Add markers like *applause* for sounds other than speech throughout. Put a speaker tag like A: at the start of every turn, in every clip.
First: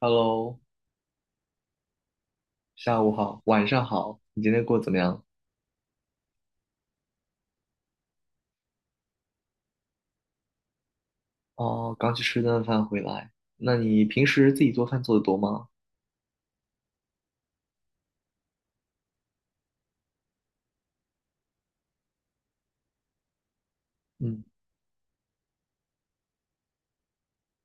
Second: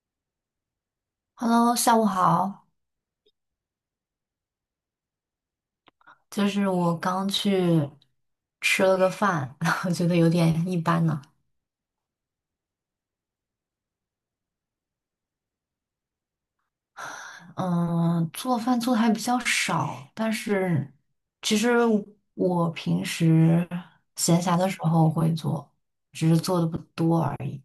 A: Hello，
B: Hello，下午好。
A: 下午好，晚上好，你今天过得怎么样？
B: 就是我刚去吃了个饭，*laughs* 然后觉得有点一般呢。
A: 哦，刚去吃顿饭回来。那你平时自己做饭做的多吗？
B: 嗯，做饭做的还比较少，但是其实我平时闲
A: 嗯，
B: 暇的时候会做，只是做的不多而已。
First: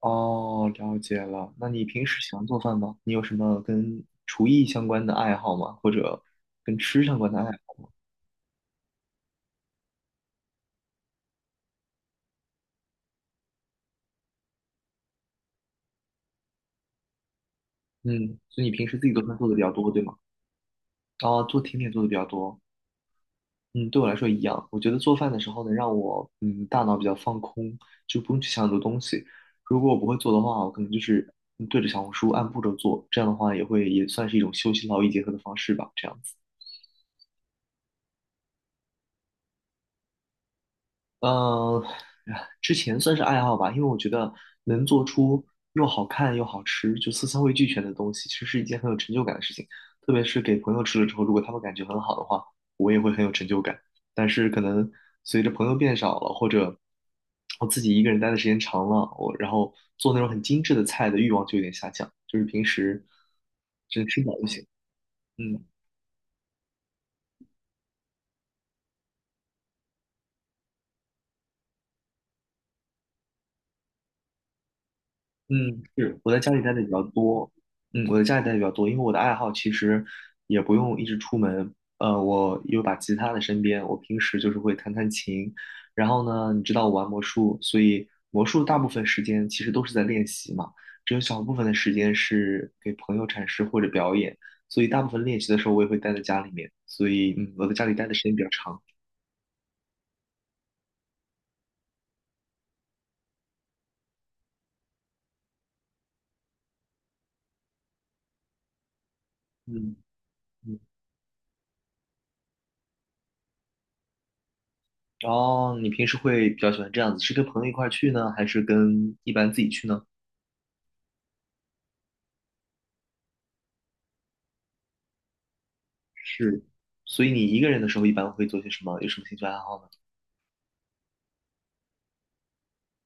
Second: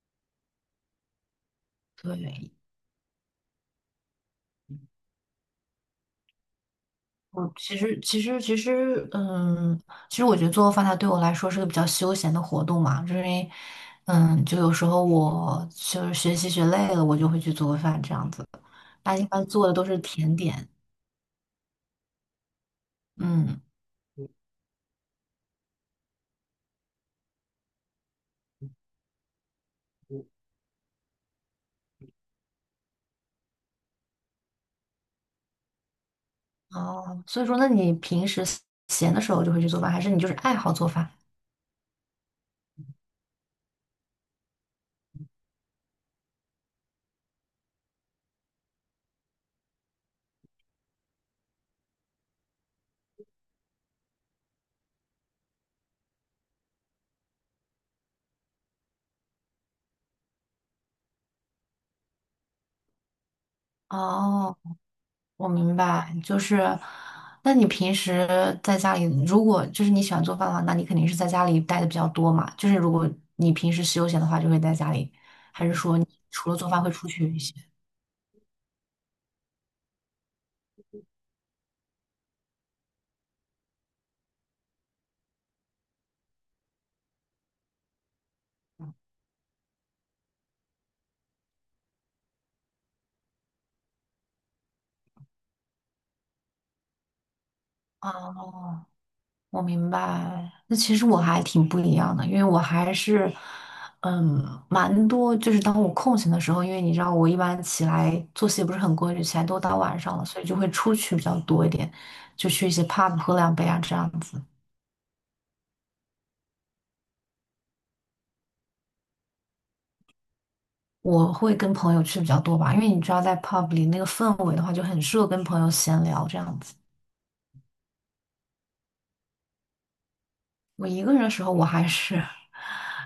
A: 哦，了解了。那你平时喜欢
B: 对，
A: 做饭吗？你有什么跟厨艺相关的爱好吗？或者跟吃相关的爱
B: 我其
A: 好？
B: 实其实其实，其实我觉得做饭它对我来说是个比较休闲的活动嘛，就是因为，嗯，就有时候我就是学习学累了，我就会去做饭这样
A: 嗯，
B: 子。
A: 所以你平时自己
B: 那
A: 做
B: 一
A: 饭
B: 般
A: 做的比
B: 做
A: 较
B: 的都
A: 多，
B: 是
A: 对吗？
B: 甜点。
A: 哦，做甜点做的比较多。
B: 嗯，
A: 嗯，对我来说一样。我觉得做饭的时候能让我大脑比较放空，就不用去想很多东西。如果我不会做的话，我可能就是对着小红书按步骤做，这样的话也会也算是一种休息劳逸结合的方式吧，这样子。
B: 哦，所以说，那你平时闲的时候就会去做饭，还是你就是爱好做饭？
A: 呃，哎之前算是爱好吧，因为我觉得能做出又好看又好吃，就色香味俱全的东西，其实是一件很有成就感的事情。特别是给朋友吃了之后，如果他们感觉很好的话，我也会很有成就感。但是可能随着朋友变少了，或者我自己一个人待的时间长了，我然后做那种很精致的菜的欲望就有点下降，就是平时只吃饱就
B: 哦。
A: 行。
B: 我
A: 嗯。
B: 明白，就是，那你平时在家里，如果就是你喜欢做饭的话，那你肯定是在家里待的比较多嘛。就是如果你平时休闲的话，就会在家里，还是
A: 嗯，
B: 说你
A: 是我在
B: 除
A: 家
B: 了
A: 里
B: 做
A: 待
B: 饭
A: 的
B: 会
A: 比较
B: 出去一
A: 多，
B: 些？
A: 嗯，我在家里待的比较多，因为我的爱好其实也不用一直出门，我有把吉他在身边，我平时就是会弹弹琴，然后呢，你知道我玩魔术，所以魔术大部分时间其实都是在练习嘛，只有小部分的时间是给朋友展示或者表演，所以大部分练习的时候我也会待在家里面，所以我在家里待的时间比较长，
B: 哦，我明白。那其实我还挺不一样的，因为我还是，嗯，蛮多。就是当我空闲的时候，因为你知道我一般起来作息也不是很规律，起来都到
A: 嗯。
B: 晚上了，所以就会
A: 嗯，
B: 出去比较多一点，就去一些 pub 喝两杯啊这样子。
A: 然后你平时会比较喜欢这样子，是跟朋友一块儿去呢，还是跟一般自己去呢？
B: 我会跟朋友去比较多吧，因为你知道，在 pub 里那个氛围的话，就很适合跟朋友闲聊这样
A: 是，
B: 子。
A: 所以你一个人的时候一般会做些什么？有什么兴趣爱好呢？
B: 我一个人的时候，我还是 *laughs*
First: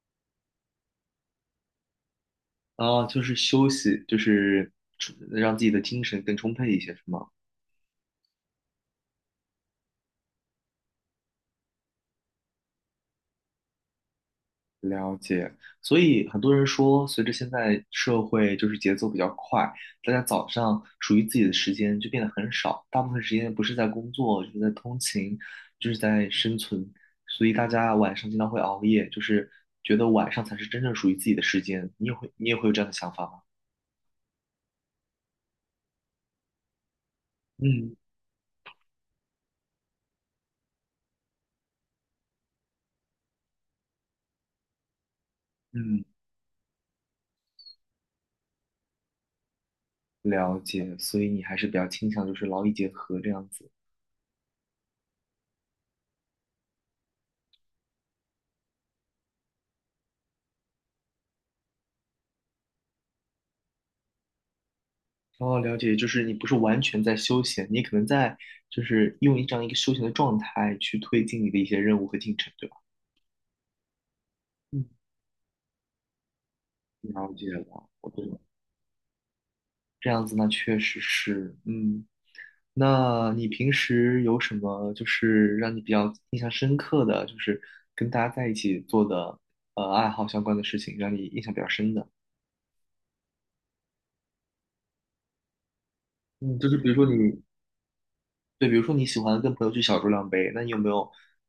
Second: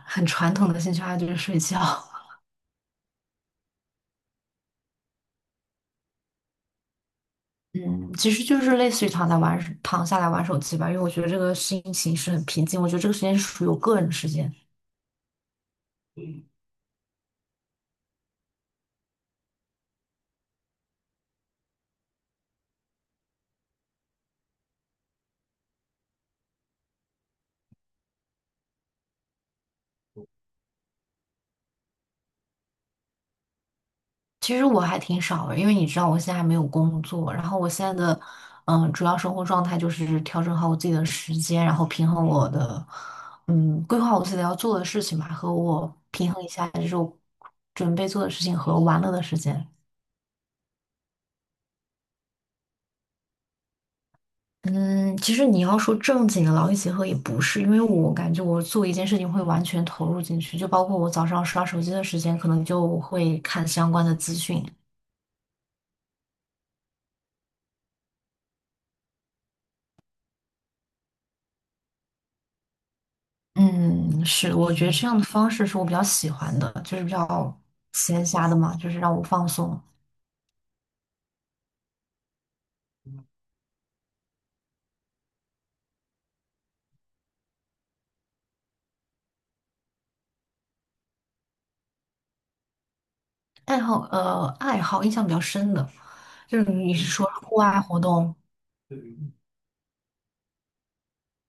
B: 很传统的兴趣爱好就是睡觉。*laughs*
A: 啊，就是休息，就是出让自己的精神更充沛一些，是吗？
B: 嗯，其实就是类似于躺在玩，躺下来玩手机吧，因为我觉得这个心情是很平静，我觉得这个时间是属于我个人的时间。
A: 了解。所以很多人说，随着现在社会就是节奏比较快，大家早上属于自己的时间就变得很少，大部分时间不是在工作，就是在通勤，就是在生存。所以大家晚上经常会熬夜，就是觉得晚上才是真正属于自己的时间。你也会有这样的想法吗？
B: 其实我还挺少的，因为你知道我现在还没有工作，然后我现在
A: 嗯
B: 的主要生活状态就是调整好我自己的时间，然后平衡我的规划我自己要做的事情吧，和我
A: 嗯。
B: 平衡一下就是我准备做的事情和玩乐的时间。
A: 了解，所以你还是比较倾向就是劳逸结合这样子。
B: 嗯，其实你要说正经的劳逸结合也不是，因为我感觉我做一件事情会完全投入进去，就包括我早上刷手机的时间，可能就会看相关的资讯，
A: 哦，了解，就是你不是完全在休闲，你可能在就是用一个休闲的状态去推进你的一些任务和进程，对吧？
B: 嗯，是，我觉
A: 嗯，
B: 得这样的方式是我比较喜欢的，就是比
A: 了解
B: 较
A: 了，我懂
B: 闲
A: 了。
B: 暇的嘛，就是让我放松。
A: 这样子那确实是，那你平时有什么就是让你比较印象深刻的，就是跟大家在一起做的爱好相关的事情，让你印象比较深的？
B: 爱好，爱好印象比较深的，
A: 嗯，
B: 就
A: 就
B: 是
A: 是比
B: 你
A: 如
B: 是
A: 说
B: 说
A: 你
B: 户外活动，
A: 对，比如说你喜欢跟朋友去小酌两杯，那你有没有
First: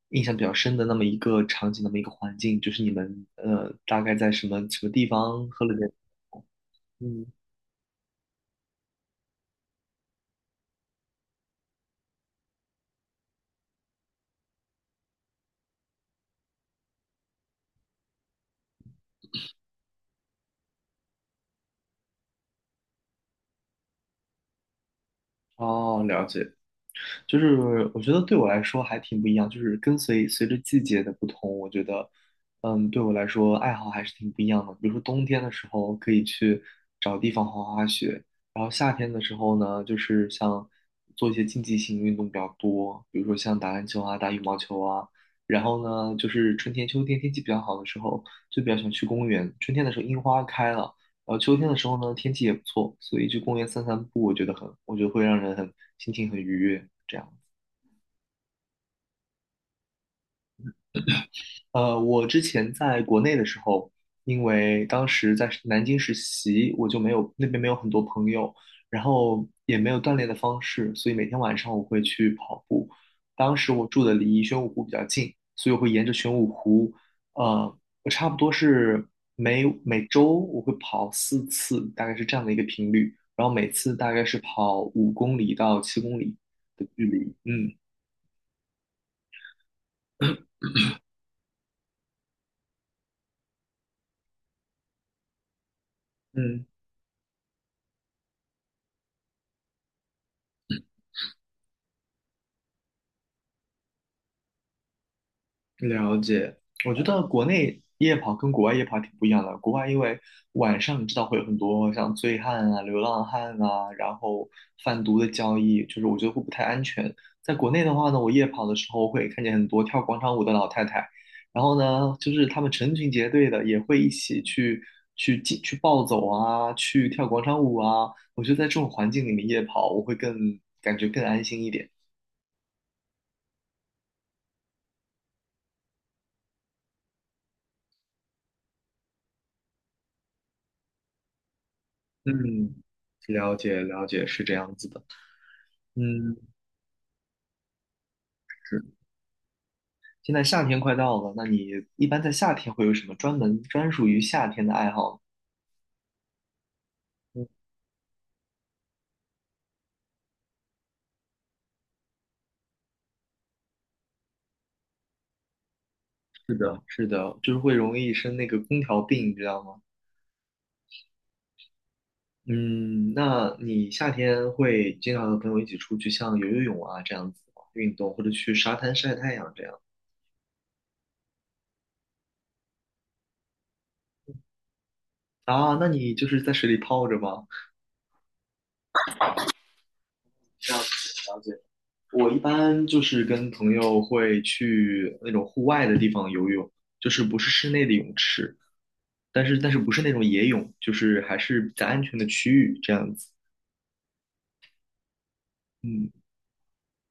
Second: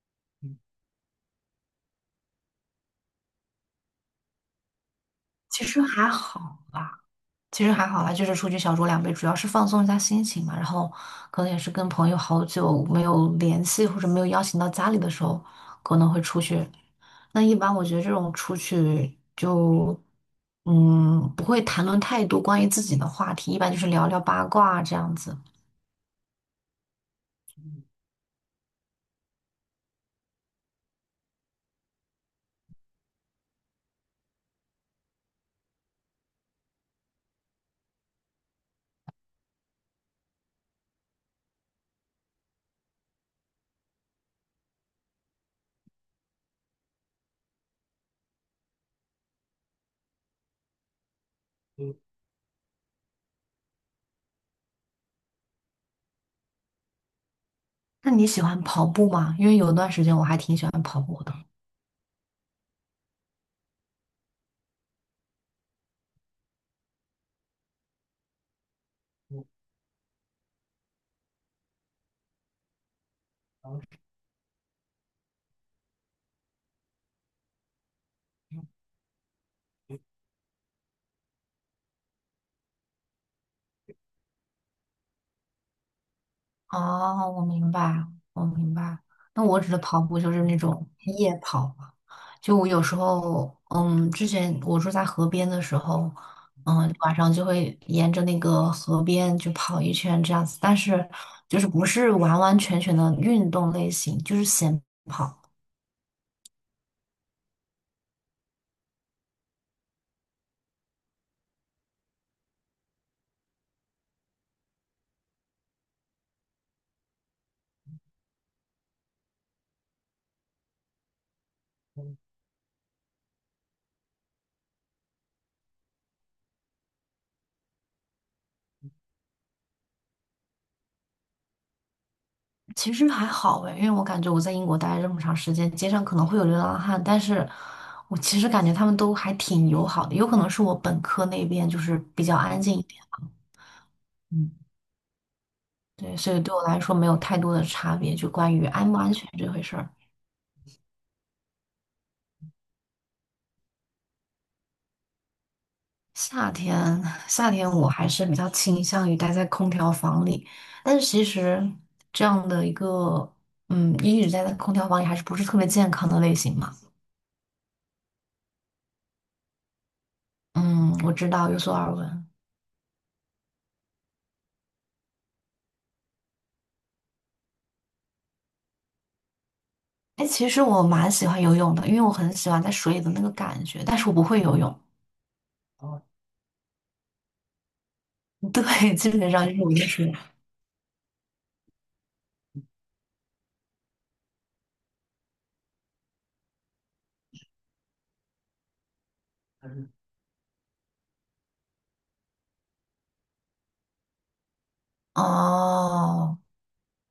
A: 印象比较深的那么一个场景，那么一个环境，就是你们大概在什么什么地方喝
B: 其
A: 了
B: 实
A: 点？
B: 还好吧。
A: 嗯，
B: 其实还好啦，就是出去小酌两杯，主要是放松一下心情嘛。然后可能也是跟朋友好久没有联系，或者没有邀请到家里的时候，可能会出去。那一般我觉得这种出去就，嗯，不会谈论太多关于自己的话题，一般就是聊聊八卦啊这样子。
A: 哦，了解。就是我觉得对我来说还挺不一样，就是跟随着季节的不同，我觉得，对我来说爱好还是挺不一样的。比如说冬天的时候可以去找地方滑滑雪，然后夏天的时候呢，就是像做一些竞技性运动比较多，比如说像打篮球啊、打羽毛球啊。然后呢，就是春天、秋天天气比较好的时候，就比较喜欢去公园。春天的时候樱花开了，秋天的时候呢，天气也不错，所以去公园散散步，我觉得会让人很心情很愉悦，这样。
B: 那你喜欢跑步吗？因为有一段时间我还挺喜欢跑步的。
A: 我之前在国内的时候，因为当时在南京实习，我就没有那边没有很多朋友，然后也没有锻炼的方式，所以每天晚上我会去跑步。当时我住的离玄武湖比较近，所以我会沿着玄武湖，我差不多是每周我会跑四次，大概是这样的一个频率，然后每次大概是跑5公里到7公里的距离，
B: 哦，
A: 嗯。
B: 我明白。那我指的跑步就是那种夜跑嘛。就我有时候，嗯，之前我住在河边的时候，
A: 嗯，
B: 嗯，晚上就会沿着那个河边就跑一圈这样子，但是就是不是完完全全的运动类型，就是闲跑。
A: 了解，我觉得国内夜跑跟国外夜跑挺不一样的。国外因为晚上你知道会有很多像醉汉啊、流浪汉啊，然后贩毒的交易，就是我觉得会不太安全。在国内的话呢，我夜跑的时候会看见很多跳广场舞的老太太，然后呢，就是他们成群结队的也会一起去进去暴走啊，去跳广场舞啊。我觉得在这种环境里面夜跑，我会更感觉更安心一点。
B: 其实还好诶，因为我感觉我在英国待了这么长时间，街上可能会有流浪汉，但是我其实感觉他们都还挺友好的，有可能是我本科那边就是比较安
A: 嗯，
B: 静一点。
A: 了解了解，是
B: 嗯
A: 这样子的。
B: 对，所
A: 嗯，
B: 以对我来说没有太多的差别，就关于
A: 是
B: 安不安全这回事儿。
A: 现在夏天快到了，那你一般在夏天会有什么专属于夏天的爱好
B: 夏天，
A: 呢嗯，
B: 夏天我还是比较倾向于待在空调房里，但是其实这样的一个，嗯，一直待在空调房里还是不是特别健康的类
A: 是
B: 型嘛。
A: 的，是的，就是会容易生那个空调病，你知道吗？
B: 嗯，我知道，有所耳闻。
A: 嗯，那你夏天会经常和朋友一起出去，像游游泳啊这样子吗运动，或者去沙滩晒太阳这样
B: 哎，其实我蛮喜欢游泳的，因为我很喜欢在水里的那个感觉，但是我不会游泳。
A: 啊？那你就是在水里泡着吗？
B: *laughs* 对，基本上就是我就是，
A: 这样子了解，我一般就是跟朋友会去那种户外的地方游泳，就是不是室内的泳池。但是不是那种野泳，就是还是在安全的区域这样子。嗯，
B: 哦，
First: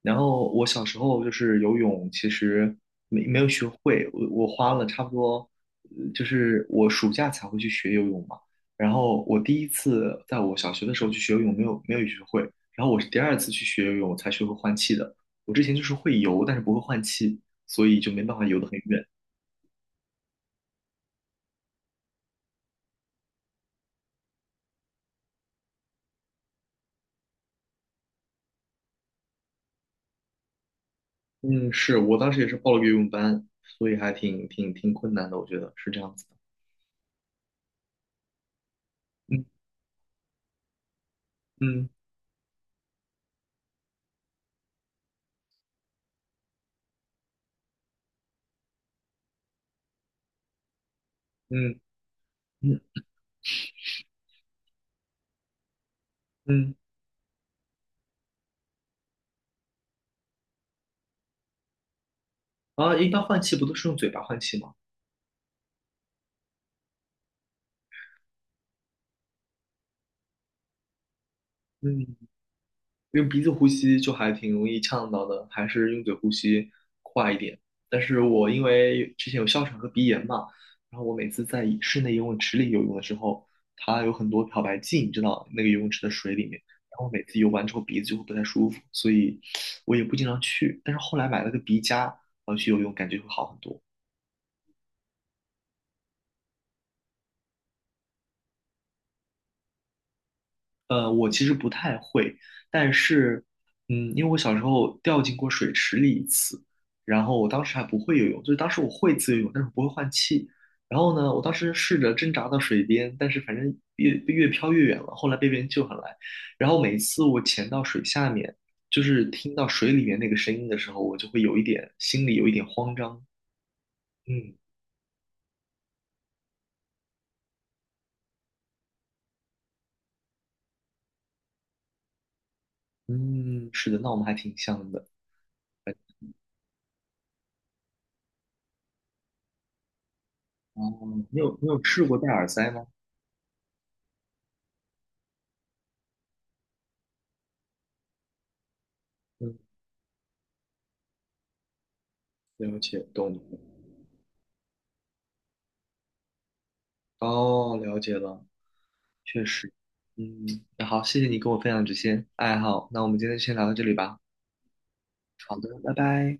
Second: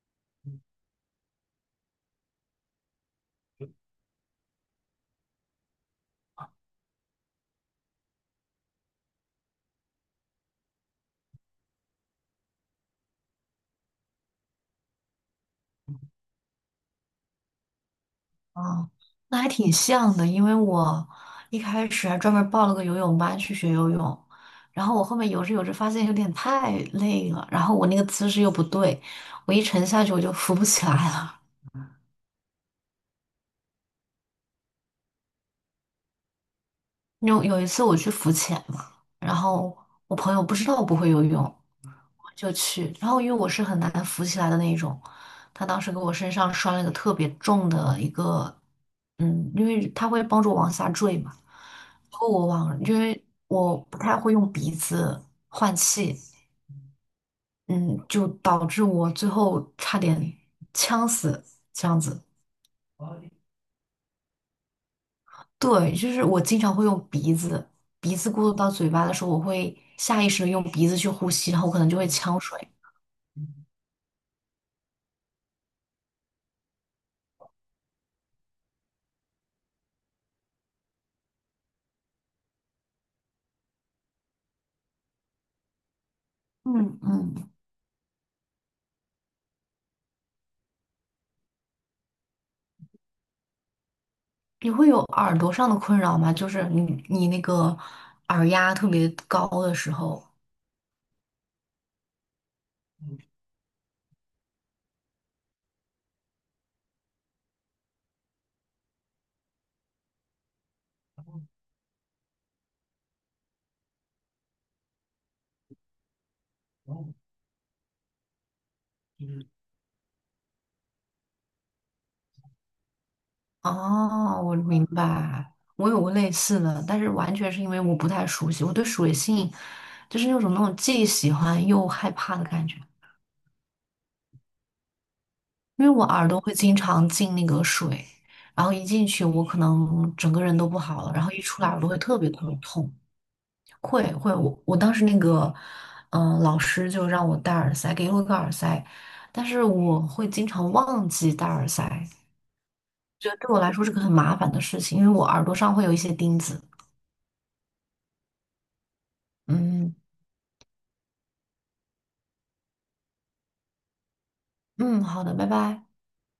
A: 然后我小时候就是游泳，其实没有学会，我花了差不多，就是我暑假才会去学游泳嘛。然后我第一次在我小学的时候去学游泳，没有学会，然后我是第二次去学游泳才学会换气的。我之前就是会游，但是不会换气，所以就没办法游得很
B: 哦，
A: 远。
B: 那还挺像的，因为我一开始还专门报了个游泳班去学游泳，然后我后面游着游着发现有点太累了，然后我那个姿势又不对，我一沉下去我就浮不起来了。
A: 嗯，是我当时也是报了个游泳班，所以还挺困难的，我觉得是这样子的。
B: 有一次我去浮潜嘛，然
A: 嗯。
B: 后我朋友不知道我不会游泳，
A: 嗯
B: 就去。然后因为我是很难扶起来的那一种，他当时给我身上拴了一个特别重的一个，嗯，因为他会帮助我往下坠嘛。
A: 嗯
B: 然后我往，
A: 嗯
B: 因为我不太会用鼻子换气，
A: 嗯，
B: 嗯，就导致我最后差点呛死，这样子。
A: 啊，一般换气不都是用嘴巴换气吗？
B: 对，就是我经常会用鼻子，鼻子过渡到嘴巴的时候，我会下意识的用鼻子去呼吸，然后我可能就
A: 嗯，
B: 会呛水。
A: 用鼻子呼吸就还挺容易呛到的，还是用嘴呼吸快一点。但是我因为之前有哮喘和鼻炎嘛，然后我每次在室内游泳池里游泳的时候，它有很多漂白剂，你知道那个游泳池的水里面，然
B: 嗯
A: 后每次游
B: 嗯。
A: 完之后鼻子就会不太舒服，所以我也不经常去。但是后来买了个鼻夹，然后去游泳，感觉会好很多。
B: 你会有耳朵上的困扰吗？就是你那个耳压特别高的时候。
A: 但是，因为我小时候掉进过水池里一次，然后我当时还不会游泳，就是当时我会自由泳，但是我不会换气。然后呢，我当时试着挣扎到水边，但是反正越飘越远了，后来被别人救上来。然后每次我潜到水下面，就是听到水里面那个声音的时候，我就会有一点心里有一点慌张。
B: 哦，
A: 嗯
B: 我明白，我有过类似的，但是完全是因为我不太熟悉，我对水性就是那种既喜欢又害怕的感觉，
A: 嗯，是的，那我们还挺像的。
B: 因为我耳朵会经常进那个水，然后一进去我可能整个人都不
A: 哦，
B: 好了，然后
A: 你
B: 一
A: 有
B: 出
A: 你
B: 来耳
A: 有
B: 朵会
A: 试过
B: 特
A: 戴
B: 别
A: 耳
B: 特别
A: 塞吗？
B: 痛。会会，我当时那个，嗯、老师就让我戴耳塞，给了我一个耳塞，但
A: 嗯，
B: 是我会经常忘记戴耳塞，
A: 了解，
B: 觉
A: 懂
B: 得
A: 了。
B: 对我来说是个很麻烦的事情，因为我耳朵上会有一些钉子。
A: 哦，了解了。确实，
B: 嗯
A: 嗯，那好，谢谢你跟我分享这些爱好，那我们今天就先聊到这里吧。
B: 嗯，好的，拜
A: 好的，
B: 拜。
A: 拜拜。